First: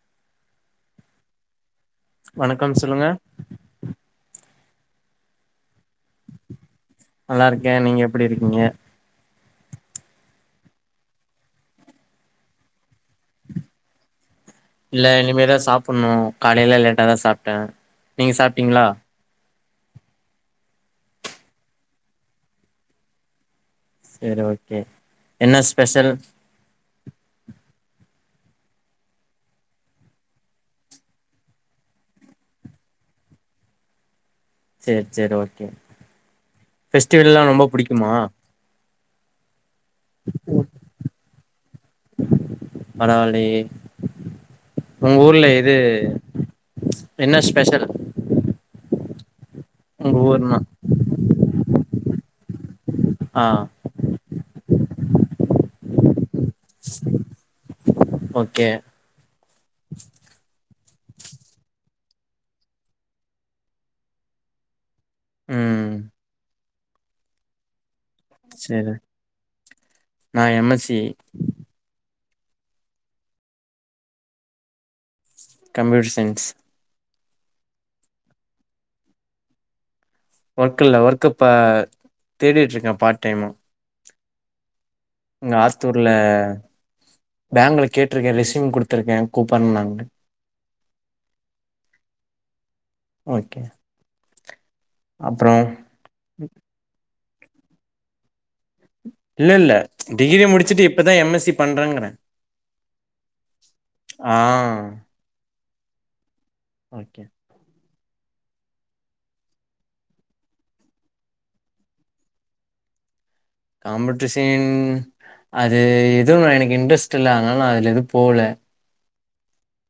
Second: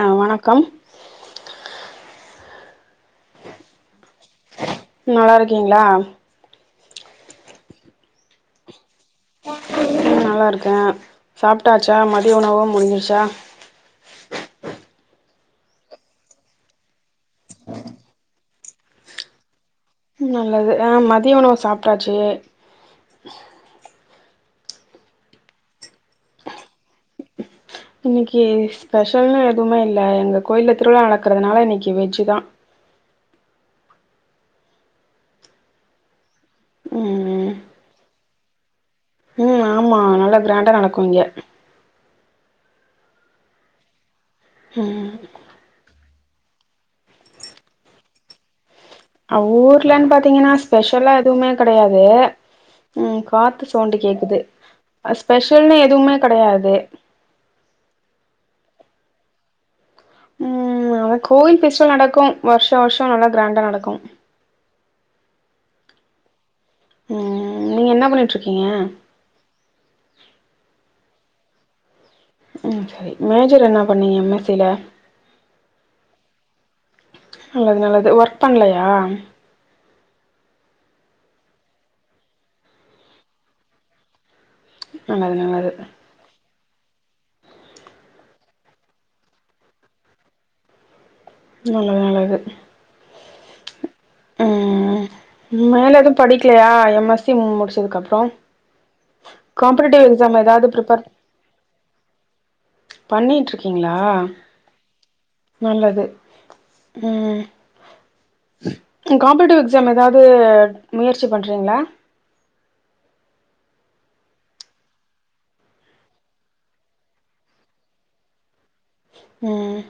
ஆ வணக்கம் வணக்கம் சொல்லுங்க நல்லாருக்கீங்ளா நல்லாருக்கே நீங்க எப்டி இருக்கீங்க? நல்லாருக்கே சாப்டாச்சா? மதிய உணவு முடிஞ்சிருச்சா? இல்ல இனிமே தா சாப்பண்ணு காலைல லேட்டா தா சாப்டே நீங்க சாப்டிங்களா? நல்லது அ மதிய உணவு சாப்டாச்சு செரி ஓகே என்ன ஸ்பெஷல் இன்னிக்கு ஸ்பெஷல்ன்னு எதுமே இல்ல எங்க கோயில திருவிழா நடக்குறதுனால இன்னைக்கு வெஜ்தா சேர் சேர் ஓகே பெஸ்டிவெல்லா ம் ரொம்ப புடிக்குமா? ம் ஆமா அ நல்ல க்கிராண்டா நடக்கு இங்க பரவாளையே ம் உங் ஊர்ல இது என்ன ஸ்பெஷல் ஊர்லன்னு உங்க பாத்தீங்கன்னா ஊர்னா ஸ்பெஷலா எதுவ்மே கடையாது ம் ஆ காத்து சவுண்டு கேக்குது ஸ்பெஷல்னு எதுவ்மே கடையாது ஓகே ம் ஆனா கோவில் ஃபெஸ்டிவல் நடக்கு வர்ஷோ வர்ஷோ நல்லா கிராண்டா நடக்கு ம் ம் நீங்க என்ன பண்ணிட் சேரு நா எம் எஸ் சி ம் சேரி மேஜர் என்னா பண்ணீங்க எம் எஸ் சி ல கம்ப்யூட்டர் சயின்ஸ் நல்லது நல்லது ஒர்க் பண்லையா வொர்க் இல்ல வொர்க் இப்ப தேடிட்டிருக்கே பார்ட் டைமு நல்லது அங்க நல்லது ஆத்தூரில பேங்க்ல கேட்டிருக்கே ரெஸ்யூம் குடுத்திருக்கே கூப்பன்னாங்க நல்லது நல்லது ஓகே ம் அப்றோ மேல எதுவு படிக்கலையா எம் எஸ் சி முடிச்சதுக்கு அப்றோ இல்ல இல்ல டிகிரி முடிச்சிட்டு இப்பதா எம் எஸ் சி பண்றங்கற பண்ணிட்டிருக்கீங்களா ஆ நல்லது ஓகே ம் காம்பட்டிவ் எக்ஸாமு ஏதாது முயற்சி பண்ணுறீங்ளா காம்படிஷன் அது எதுவு எனக் இன்ட்ரெஸ்ட் இல்ல அதனால எதுவு போகல ம்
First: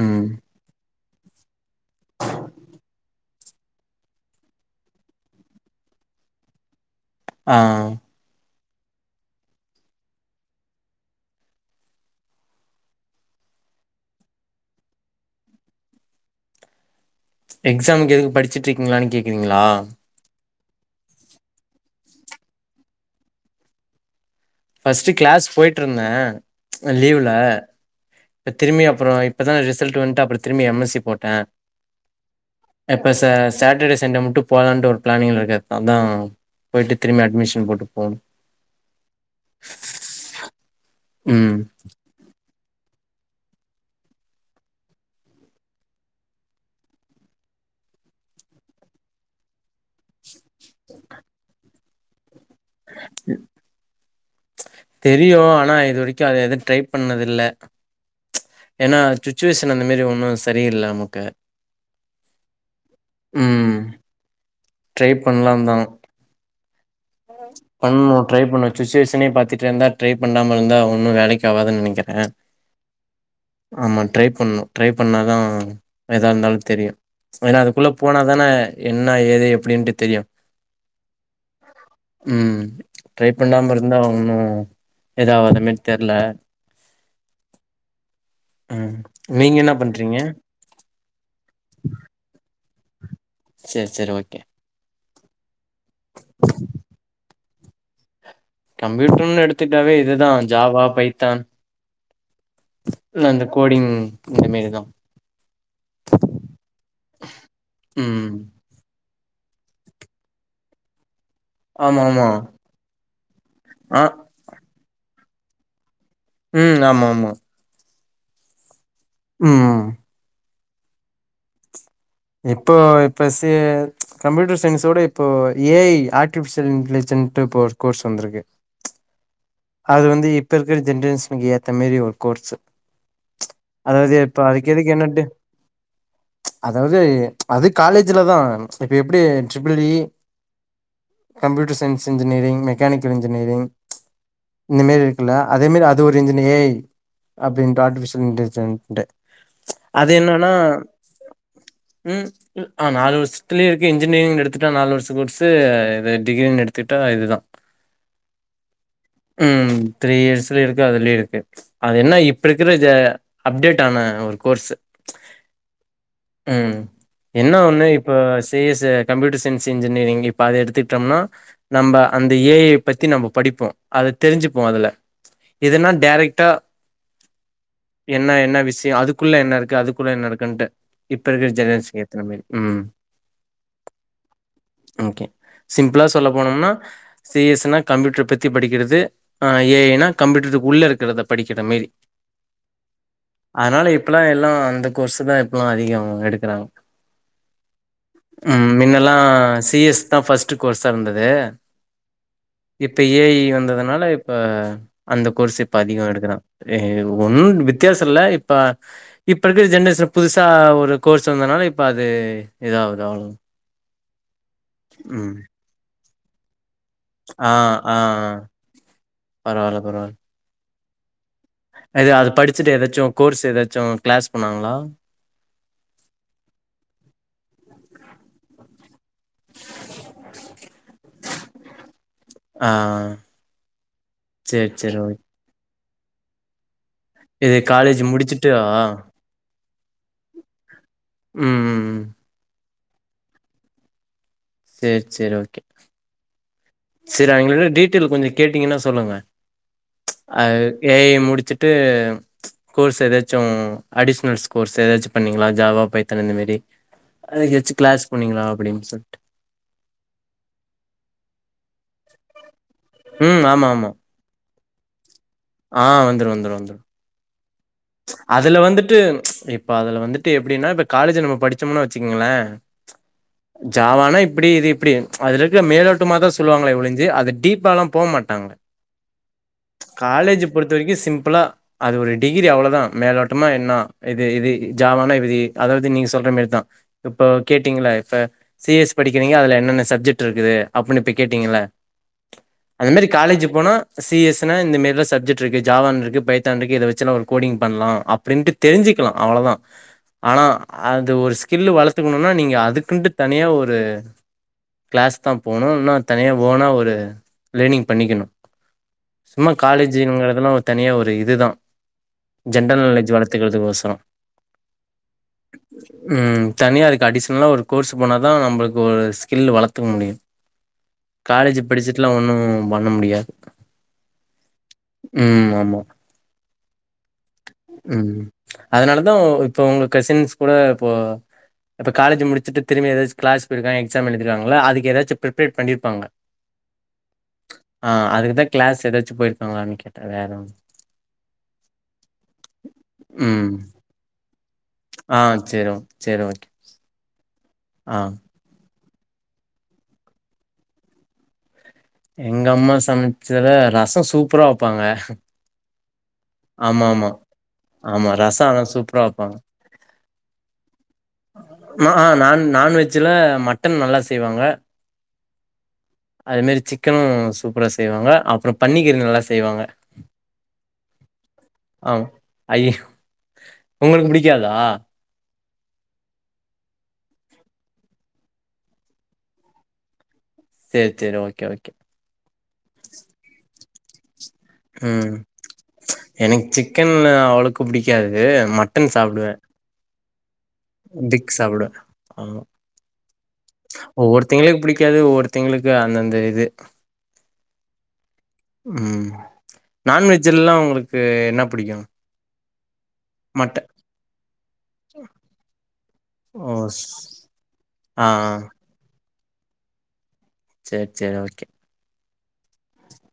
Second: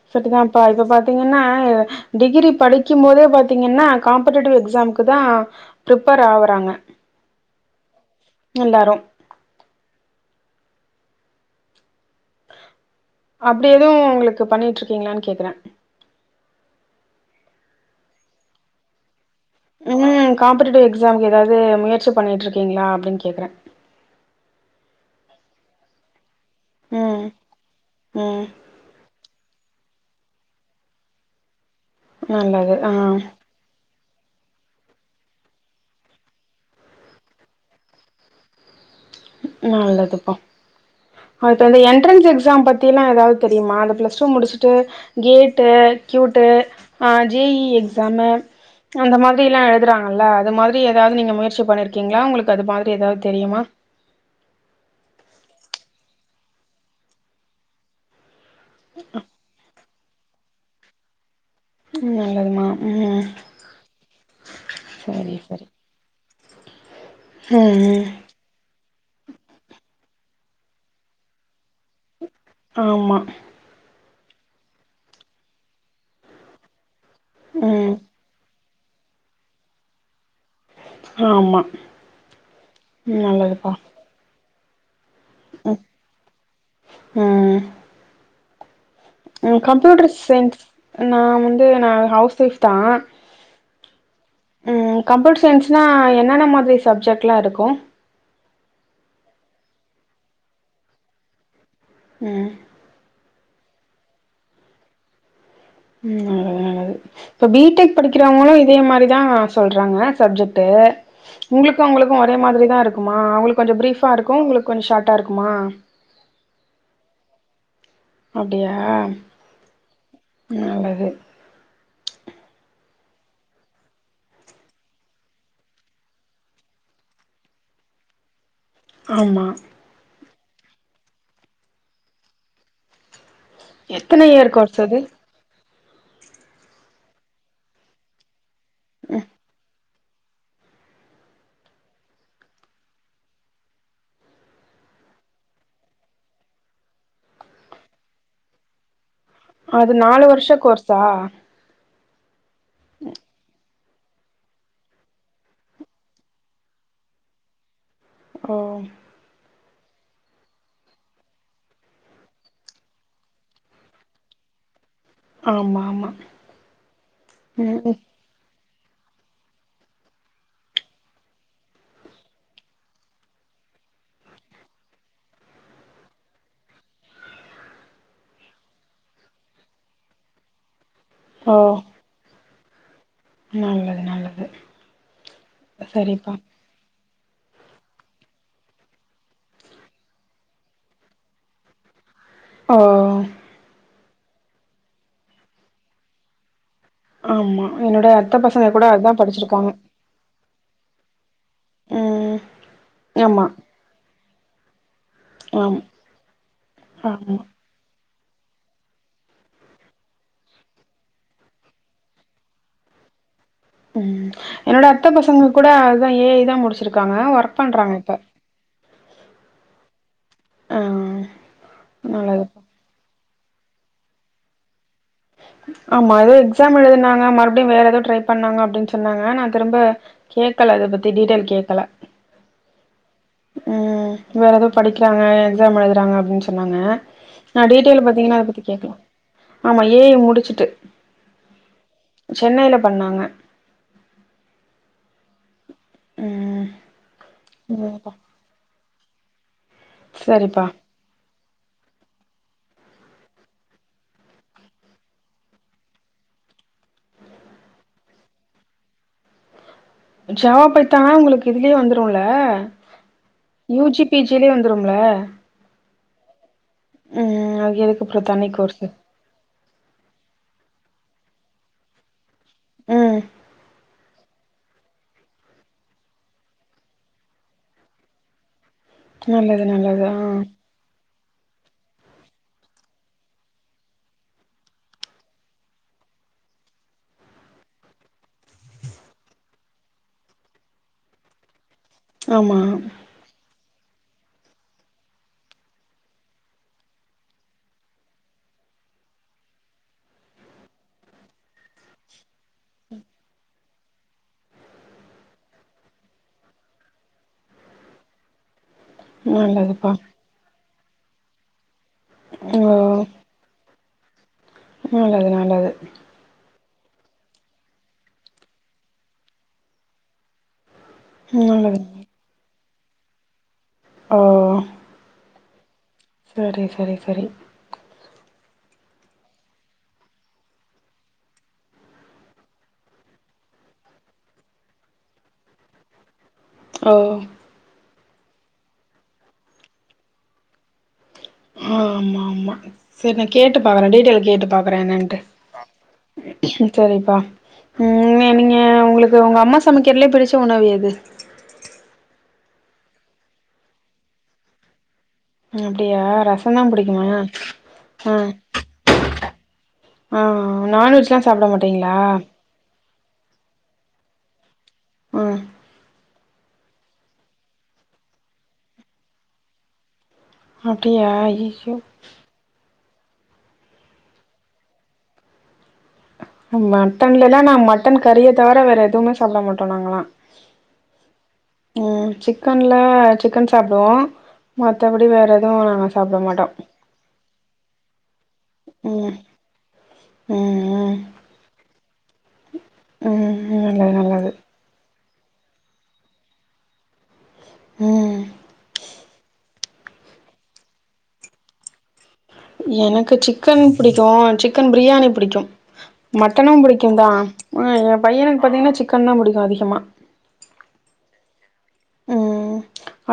ம் செரிதாம்பா இப்ப பாத்தீங்கன்னா இத டிகிரி படிக்கும் போதே பாத்தீங்கன்னா காம்பட்டிட்டிவ் எக்ஸாம்கு தா பிரிப்பர் ஆகுறாங்க ஆ எல்லாரு அப்டி எதுவு உங்களுக்கு பண்ணிட்டு இருக்கீங்களான்னு கேக்கறே எக்ஸாமுக்கு எதுக்கு படிச்சுட்டு இருக்கீங்களான்னு கேக்குறிங்களா காம்பட்டிட்டிவ் எக்ஸாம்கு ஏதாது முயற்சி பண்ணிட்டு இருக்கீங்களா அப்டின்னு கேக்ற ஃபஸ்ட்டு கிளாஸ் போயட்டுருந்தே ம் லீவ்ல ம் திரும்பியு அப்றோ இப்ப தா ரிசல்ட் வந்துட்டு அப்றோ திரும்பியு எம் எஸ் சி போட்டே நல்லது ஆ இப்ப ச சட் சட்டர்டே சண்டே மட்டும் போகலான்ட்டு ஒரு பிளானிங்ல இருக்கே அதா போயிட்டு திரும்பியு அட்மிஷன் போட்டு போணு நல்லதுப்பா ம் அடுத்து வந்து என் என்ட்ரன்ஸ் எக்ஸாம் பத்திலா ஏதாது தெரிமா அது ப்ளஸ் டூ முடிச்சுட்டு கேட்டு க்யூட்டு ஆ ஜே இ இ எக்ஸாமு அந்த மாதிரில்லா எழுதுறாங்கல்ல அது மாதிரி ஏதாது நீங்க முயற்சி பண்ணிருக்கீங்களா உங்களுக்கு அது மாதிரி ஏதாது தெரியுமா தெரியு ஆனா இது வரைக்கு அத எதுவு ட்ரை பண்ணதில்ல ஏன்னா சுச்சுவேஷன் அந்த மாரி ஒன்னு சரியில்ல நமக்கு ம் நல்லதுமா ம் ட்ரை சரி சரி ம் ம் பண்ணோ ட்ரை பண்ணு சுச்சுவேஷனே பாத்திட்டு இருந்த ட்ரை பண்ணாம இருந்தா ஒன்னு வேலைக்காவாதுன்னு நெனைக்கறே ஆமா ஆமா ட்ரை பண்ணு ட்ரை பண்ணாதா எதா இருந்தாலு தெரியு ஏன்னா அதுக்குள்ள ம் போனா தானே என்னா ஏது எப்டின்ட்டு தெரியு ஆமா ம் ட்ரை பண்ணாம நல்லதுப்பா இருந்தா ஒன்னு ஏதாவுறமாரி ம் தெர்ல ம் ம் நீங்க ம் என்ன கம்ப்யூட்டர் பண்றீங்க? சயின்ஸ் நா வந்து நா ஹவுஸ் ஒய்ஃப் தா சேரி சேரி ஓகே ம் கம்ப்யூட்டர் சயின்ஸ்னா என்னென்ன மாதிரி சப்ஜெக்ட்லா இருக்கும் கம்ப்யூட்டர்ன் எடுத்துட்டாவே இதுதான் ஜாவா பைத்தான் உம் இல்ல இந்த கோடிங் இந்த மாரிதா உம் நல்லது நல்லது இப்ப பிடெக் ம். படிக்கிறவங்களும் இதே மாரிதா சொல்றாங்க சப்ஜெக்ட்டு உங்களுக்கும் ஆமா அவுங்களுக்கும் ஆமா ஒரே மாதிரி தா இருக்குமா அவுங்களுக்கு கொஞ்சம் ஆ ப்ரீஃபா இருக்கும் உங்களுக்கு கொஞ்சம் ஷார்ட்டா இருக்குமா உம் ஆமா ஆமா அப்டியா உம் உம் நல்லது இப்போ இப்போ சி கம்ப்யூட்டர் சயின்ஸோட இப்போ ஏஐ ஆர்ட்டிஃபிஷியல் இன்டலிஜென்ஸ்ட் போ கோர்ஸ் வந்துருக்கு ஆமா அது வந்து இப்ப இருக்கிற ஜென்ரேஷனுக்கு ஏத்த மாரி ஒரு கோர்ஸ்சு அதாவது எத்தன இப்ப இயர் அதுக்கு கோர்ஸ் இதுக்கு அது என்ன டி அதாவது அது காலேஜ்லதா இப்ப எப்டி triple E computer science engineering mechanical engineering இந்த மாரி இருக்குல்ல அதே மாரி அது ஒரு இன்ஜினி ஏஐ அப்டின்ட்டு ஆர்டிபிஷியல் இன்டெலிஜென்ட்டு அது நாலு வருஷ கோர்ஸா உம் ஆ நாலு வருஷத்துல இன்ஜினியரிங் எடுத்துட்டா நாலு வருஷ கோர்ஸ்சு இது டிகிரின் எடுத்துட்டா இதுதா ஓ உம் த்ரீ இயர்ஸ்லயே இருக்கு அதுலயு இருக்கு அது என்ன இப்ப இருக்கிற இது அப்டேட் ஆன ஒரு கோர்ஸ்சு ஆமா ஆமா உம் என்ன ஒண்ணு ம் இப்ப சேஎஸ் கம்ப்யூட்டர் சயின்ஸ என்ஜினியரிங் இப்ப அத எடுத்துட்டோம்னா நம்ப அந்த ஏஐ பத்தி நம்ம படிப்போ அது தெரிஞ்சுப்போ அதுல இதுனா டேரெக்ட்டா என்ன என்ன விஷயோ அதுக்குள்ள என்ன இருக்கு அதுக்குள்ள என்ன இருக்குன்ட்டு இப்ப இருக்குற ஓ ஜெனரேஜுக்கு ஏத்த மாதிரி உம் நல்லது நல்லது ஓகே சிம்ப்ளா சொல்ல சரிப்பா போனோம்னா சிஎஸ் னா கம்யூட்டர் பத் தி படிக்கிறது ஏஐ ன்னா கம்ப்யூட்டருக்கு உள்ள இருக்கிறத படிக்கிற மாரி ஓ அதனால இப்பல்லா எல்லா அந்த கோர்ஸ் தா இப்பல்லா அதிகம் எடுக்கிறாங்க ஆமா என்னோட அத்த பசங்க உம் கூட அதா முன்னெல்லா படிச்சிருக்காங்க சிஎஸ் தா ஃபர்ஸ்ட் கோர்ஸா இருந்தது ம் இப்ப ஏஐ ஆமா வந்ததுனால இப்ப அந்த கோர்ஸ் இப்ப ஆம் அதிகம் எடுக்கிறா ஆமா ஒன்னும் வித்தியாசம் இல்ல இப்ப இப்ப இருக்குற ஜென்ரேஷன் புதுசா ஒரு கோர்ஸ் வந்தனால இப்போ அது இதாகுது அவ்ளோதா உம் என்னோட அத்த பசங்க கூட அதுதா ஏஐ தா முடிச்சிருக்காங்க ஆ, ஒர்க் ஆ. பண்றாங்க இப்ப பரவால்ல பரவால்ல ஆ அது அது நல்லதுப்பா படிச்சுட்டு ஏதாச்சு கோர்ஸ் ஏதாச்சும் கிளாஸ் போணாங்களா ஆமா ஏதோ எக்ஸாம் எழுதுனாங்க மறுபடியு வேற ஏதோ ட்ரை பண்ணாங்க அப்படின் சொன்னாங்க நா திரும்ப கேக்கல அத பத்தி டீட்டெயல் கேக்கல ஆ. ம் வேற சரி, எதோ சரி. ஓகே. படிக்கிறாங்க எக்ஸாம் எழுதுறாங்க அப்டின் சொன்னாங்க இது நா காலேஜ் டீட்டெயில் பாத்தீங்கன்னா அத முடிச்சுட்டா? பத்தி கேக்கல ஆமா ஏ ஐ முடிச்சுட்டு ம் ம், ம். சென்னையில பண்ணாங்க சேரி சேரி ஓகே ம் செரி அவிங்கள்ட்ட நல்லதுப்பா டீட்டெயில் கொஞ்சொ கேட்டீங்கன்னா சொல்லுங்க அ சரிப்பா ஏ ஐ முடிச்சுட்டு கோர்ஸ் எதாச்சு அடிஷ்னல்ஸ் கோர்ஸு ஏதாச்சும் பண்ணீங்ளா ஜாவா பைத்தான் அந்த மேரி அதுக்கு ஏச்சு க்ளாஸ் போணீங்ளா அப்டின் சொல்ட்டு ஜவா பைத்தான் லா உங்களுக்கு இதுலயே வந்துருல ம். ஆமா, யூ ஆமா. ஜி பி ஜி லயே வந்துரும்ல ஆ வந்துரு வந்துரு வந்துரு ம் ஓகே ஓ அதுல வந்துட்டு இப்ப அதுல வந்துட்டு எப்டின்னா இப்ப காலேஜ் நம்ம படிச்சம்னா வச்சுக்கங்கள அ ஜாவானா இப்டி இது இப்டி அதிலருக்கிற மேலோட்டமா தா சொல்லுவாங்களே ஓழிஞ்சி அது டீப்பாலாம் போ மாட்டாங்க நல்லது நல்லது ஆ காலேஜி பொறுத்த வரைக்கு சிம்பிளா அது ஒரு டி கிரி அவ்ளதா மேலோட்டமா என்னா இது இது ஜாவானா இது அதாவ்து நீங்க சொல்ற மேரிதான் இப்போ கேட்டீங்கள இப்ப சி எஸ் படிக்கிறீங்க அதுல என்னென்ன சப்ஜெட்ருக்குது அப்பினு இப்ப கேட்டீங்கள ஆமா காலேஜு போனா சி எஸ் னா இந்தமேரிலா சப்ஜெட் இருக்கு ஜாவான்ருக்கு பைத்தான்ருக்கு இத வச்சு நா ஒ கோடிங் பண்லா அப்டின்னுட்டு தெரிஞ்சிக்லா அவ்ளதா ஆனா அது ஒரு ஸ்கில்லு வளத்துக்குணுன்னா நீங்க அதுக்குன்ட்டு தனியா ஒரு க்ளாஸ் தா போணு ன்னா தனியா ஓனா ஒரு லேனிங் பண்ணிக்கணு சும்மா நல்லதுப்பா காலேஜிங்கறதுலா ஒரு தனியா ஒரு இதுதா ஓ ஜென்ரல் நாளெஜ் வளத்துகறதுக்கோஸொ நல்லது நல்லது ம் தனியாருக்கு அடிஷ்னலா ஒரு கோர்ஸு போனா தா நம்பளுக்கு ஒரு ஸ்கில் வளத்துக்க முடியு [inaudible] காலேஜு நல்லது படிச்சுட்டுலா ஒண்ணும் பண்ண முடியாது ஓ ம் ஆமா சரி சரி சரி ம் அதனாலதா ஓ இப்போ உங்க கசின்ஸ் கூட இப்போ இப்ப காலேஜு முடிச்சுட்டு திரும்பி எதாச்சு க்ளாஸ் போயிருக்கா எக்ஸாம் எழுதிருக்காங்கல்ல அதுக்கு ஏதாச்சு பிரிப்ரேட் பண்ணிருப்பாங்க ஓ ஆ அதுக்குதா க்ளாஸ் ஏதாச்சு போயிருக்காங்களான்னு கேட்ட வேற ஒன் ஆ ஆமா ஆமா செரி நா ம் கேட்டு பாக்குற டீடெய்லு கேட்டுப் பாக்குறே என்னட்டு ஆ சேரி ஓ சேரி ஓகே சரிப்பா ஆ ஏ நீங்க உங்களுக் து உங்க அம்மா சமைக்கிறலே பிடிச்ச உணவு எது எங்க அம்மா சமைச்சல ரசம் சூப்பரா வைப்பாங்க அப்டியா ரசம்தான் புடிக்குமா ஆமா ஆ ரசோ ஆனா சூப்பரா வப்பாங்க ஆ நான்வெஜ்லாம் சாப்பிட நா மாட்டீங்களா ஆ நான் நான் வெஜ் ல மட்டன் நல்லா செய்வாங்க ம் அது மேரி சிக்கனும் சூப்பரா செய்வாங்க அப்பறோ பன்னிக்கறி நல்லா செய்வாங்க அப்டியா அய்யய்யோ ஐயோ உங்களுக்கு புடிக்காதா மட்டன்லல்லாம் நான் மட்டன் கறிய தவர வேற எதுவுமே சாப்பிட மாட்டோ நாங்களாம் சேர் சேர் ஓகே ஓகே ம் சிக்கன்ல்ல சிக்கன் சாப்புடுவோம் மத்தபடி வேற எதுவும் நாங்க சாப்பிட மாட்டோம் சிக்கன் அவ்ளோக்கு பிடிக்காது மட்டன் ம் சாப்பிடுவேன் ம் பிக் சாப்டுவே ஆ ம் ம் நல்லது நல்லது ஒவ்வொருதிங்களுக்கு புடிக்காது ஒவ்வொருதிங்களுக்கு அந்தந்த இது ம் ம் நான்வெஜ்ஜல்லாம் உங்களுக்கு என்ன புடிக்கும் எனக்கு சிக்கன் புடிக்கும் சிக்கன் பிரியாணி புடிக்கும் ஓ மட்டனும் புடிக்கும் தான் ஸ் அ என் ஆ ஆ பையனுக்கு பாத்தீங்கன்னா சிக்கன் தான் புடிக்கும் அதிகமா சேர் சேர் ஓகே ம்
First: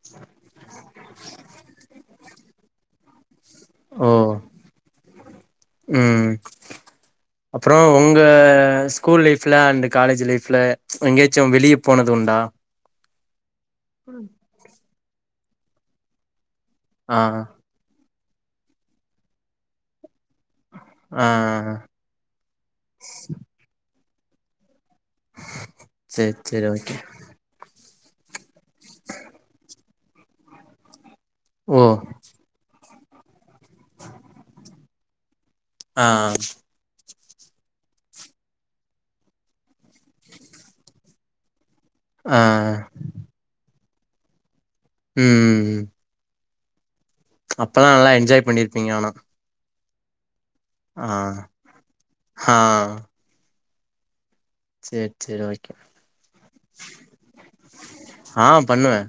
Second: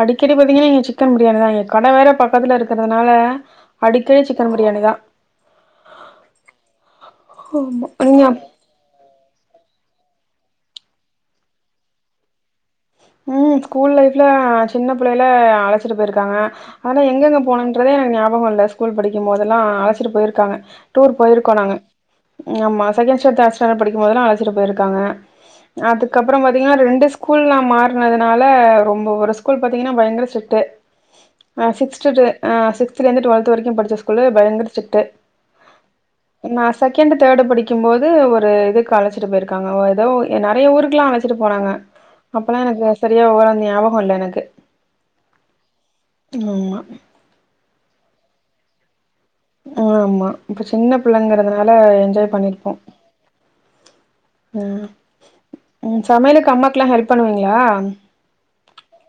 அடிக்கடி பார்த்திங்கன்னா இங்க சிக்கன் பிரியாணி தான் இங்க கட வேற பக்கத்தில இருக்கிறதுனால ஓ ம் அப்பறோ ஆமா உங்க நீங்க ஸ்கூல் லைஃப்ல அண்டு காலேஜ் லைஃப்ல எங்கேயாச்சும் வெளியே போனதுண்டா ம் ஸ்கூல் லைஃப்ல சின்ன புள்ளைல அ அழச்சிட்டு போய்ருக்காங்க ஆனா ஆ எங்கெங்க போனன் றது ஞாபக இல்ல ஸ்கூல் படிக்கும்போதல்லாம் அழசிட்டு போய்ருக்காங்க டூர் ஆ போய்ருக்கோ நாங்க நம்ப சகேன்சாண்டட் தேட்சாண்டட் படிக்கும்போதல்லாம் அழச்சிட்டு போயிருக்காங்க சேர் அதுக்கப்பறம் சேர் பாத்தீங்கன்னா ஓகே ரெண்டு ஸ்கூல் நான் மாற் அதனால ரொம்ப ஒரு ஸ்கூல் பாத்தீங்கன்னா பயங்கர சிட்டு ஆ ஓ சிக்ஸ்த்து டு அ சிக்ஸ்த்தல இருந்து டுவல்த் வரைக்கும் படிச்ச ஸ்கூல்ல பயங்கர சிட்டு ஆ நா செகண்டு் தேர்டு படிக்கும்போது ஒரு இதுக்கு அழச்சிட்டு போய்ருக்காங்க ஏதோ நறையா ஊருக்கலாம் அழச்சிட்டு போனாங்க ஆ அப்பலாம் எனக்கு சரியா ஒ ஞாபகோ இல்ல எனக்கு ம் ம் ம் ஆமா அப்பல்லா நல்லா என்ஜாய் பண்ணிருப்பீங்க ஆனா ஆமா இப்ப சின்ன ஆ புள்ளங்கரதுனால என்ஜாய் ஆ பண்ணிருப்போம் ம் சேர் சேர் ஓகே ம் சமையலுக்கு அம்மாக்குலாம் ஹெல்ப் பண்ணுவீங்களா ஆ பண்ணுவே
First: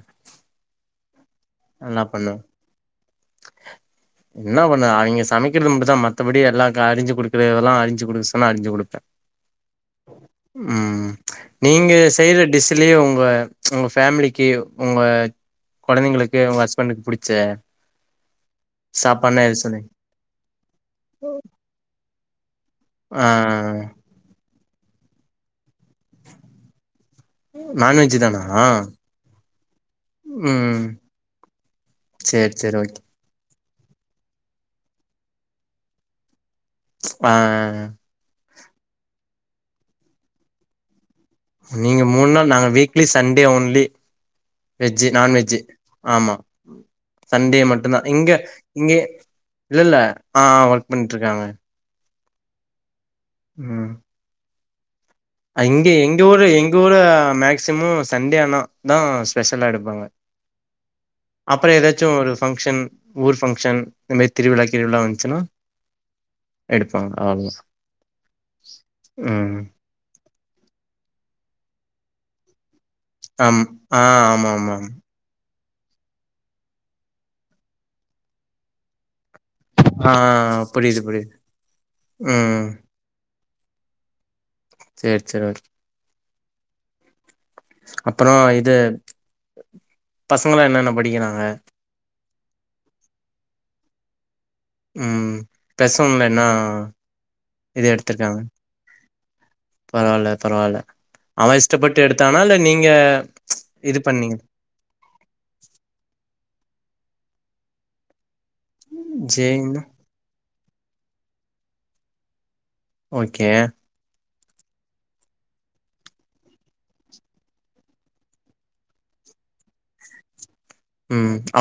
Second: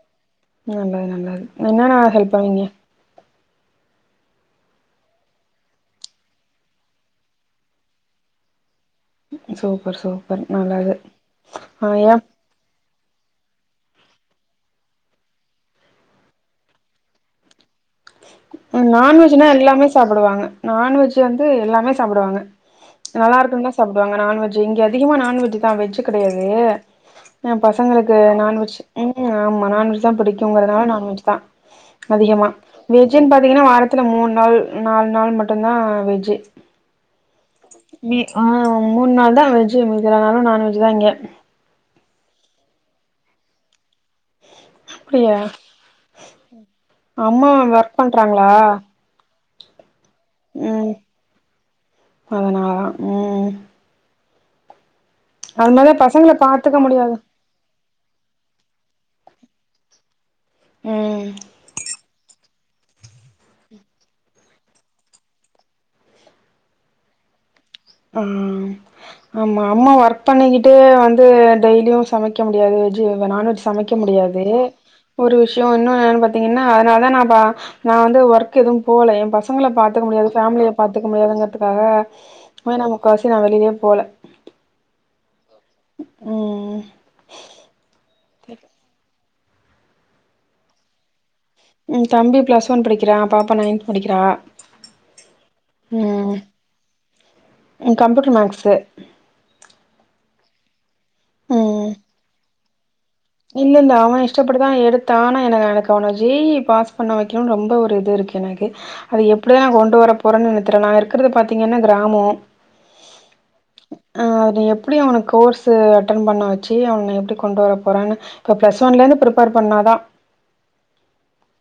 நல்லது நல்லது என்னென்ன நல்லா ஹெல்ப் பண்ணு பண்ணுவீங்க என்ன பண்ண அவிங்க சமைக்கிறது மட்டுந்தா மத்தபடி எல்லா க அறிஞ்சு குடுக்குறதெல்லாம் அரிஞ்சு குடுக்க சொன்னா அறிஞ்சு குடுப்பே சூப்பர் சூப்பர் நல்லது ம் நீங்க ஆ ஏ செய்ற டிஸ்லியே உங்க உங்க ஃபேமிலிக்கு உங்க கொழந்தைங்களு ஏ உங்க ஹஸ்பண்டுக்கு புடிச்ச சாப்பாடுனா நான்வெஜ்னா எது எல்லாமே சொன்னீங்க சாப் பிடுவாங்க நான்வெஜ் வந்து எல்லாமே சாப்டுவாங்க ஆ நல்லா இருக்குனு தா சாப்பிடுவாங்க நான்வெஜ் இங்க அதிகமா நான்வெஜ்ஜூ தா வெஜ்ஜூ கெடயாது அ பசங்களுக்கு நான்வெஜ் தானா நான்வெஜ் ம் ஆமா நான்வெஜ் தா பிடிக்குங்கறனால ம் நான்வெஜ் தா அதிகமா சேரி சேரி ஓகே வெஜ்ஜூ பாத்தீங்கனா வாரத்துல மூன் நாள் நால் நாள் மட்டுதா வெஜ்ஜூ ஆ மி அ மூணு நாள் தா வெஜ்ஜூ மீதி எல்லா நாளும் நான்வெஜ் தா இங்கே நீங்க மூணு நாள் நாங்க வீக்லி சன்டே ஒன்லி வெஜ்ஜு அப்டியா நான்வெஜ்ஜு ஆமா அம்மா சன்டே மட்டுதா ஒர்க் இங்க பண்றாங்களா இங்கேய இல்லல்ல ஆ ஒர்க் பண்ட்டுருக்காங்க அதனலாதா ம் ம் அது இங்கே மாரி எங்க பசங்கள ஊர் எங்க பாத்துக்க ஊரு முடியாது மேக்சிமம் சன்டே ஆனா தா ஸ்பெஷலா எடுப்பாங்க ம் அப்பறோ ஏதாச்சும் ஒரு ஃபங்க்ஷன் ஊர் ஃபங்க்ஷன் இந்தமாரி திருவிழா கிருவிழா வந்துச்சுனா எடுப்பாங்க அவ்ளாதா ஆ ஆமா அம்மா ஒர்க் பண்ணிக்கிட்டு வந்து டெய்லியு சமைக்க முடியாது வெஜ்ஜு வே ஆம் நான்வெஜ் சமைக்க ஆ முடியாது ஆமா ஆமா ஆமா ஒரு விஷ்யோ இன்னு என்னனு பாத்தீங்கனா அதனால தா நா பா நா வந்து ஒர்க் எதுவு போல எ பசங் பசங்கள பாத்துக்க ஆ முடியாது ஃபேமிலிய புரியுது பாத்துக்க புரியுது முடியாதுங்கிறதுக்காக ம் வே நா முக்காவாசி நா வெளியவே போல சேர் சேரி ஓகே ம் அப்பறோ இது பசங்களா என்னென்ன படிக்கிறாங்க ம் தம்பி பிளஸ் ஒன் படிக்கிறா பாப்பா நைன்த் படிக்கிறா ம் பிளஸ்ஒன்ல ம் என்னா இது கம்ப்யூட்டர் எடுத்திருக்காங்க மேக்ஸு பரவால்ல பரவால்ல அவே ம் இஷ்டப்பட்டு எடுத்தானா இல்ல நீங்க இல்ல இல்ல இது அவே பண்ணீங்க இஷ்டபட்டு தா எடுத்தா ஆனா என எனக்கு அவன ஜெ இ பாஸ் பண்ண வக்கணு ரொம்ப ஒரு இது இருக்கு எனக்கு அது எப்டிதா நா ஜேன்னா கொண்டு வர போறேனு எனக் தெரில நா இருக்கறது பாத்தீங்கனா கிராமோ ஓகே ஆ அது எப்டி அவனுக் கோர்ஸு அட்டன் பண்ண வச்சு அவன எப்டி கொண்டு வர போறேனு இப்ப பிளஸ் ஒன்லேருந்து பிரிப்பேர் பண்ணாதா ம் அவ்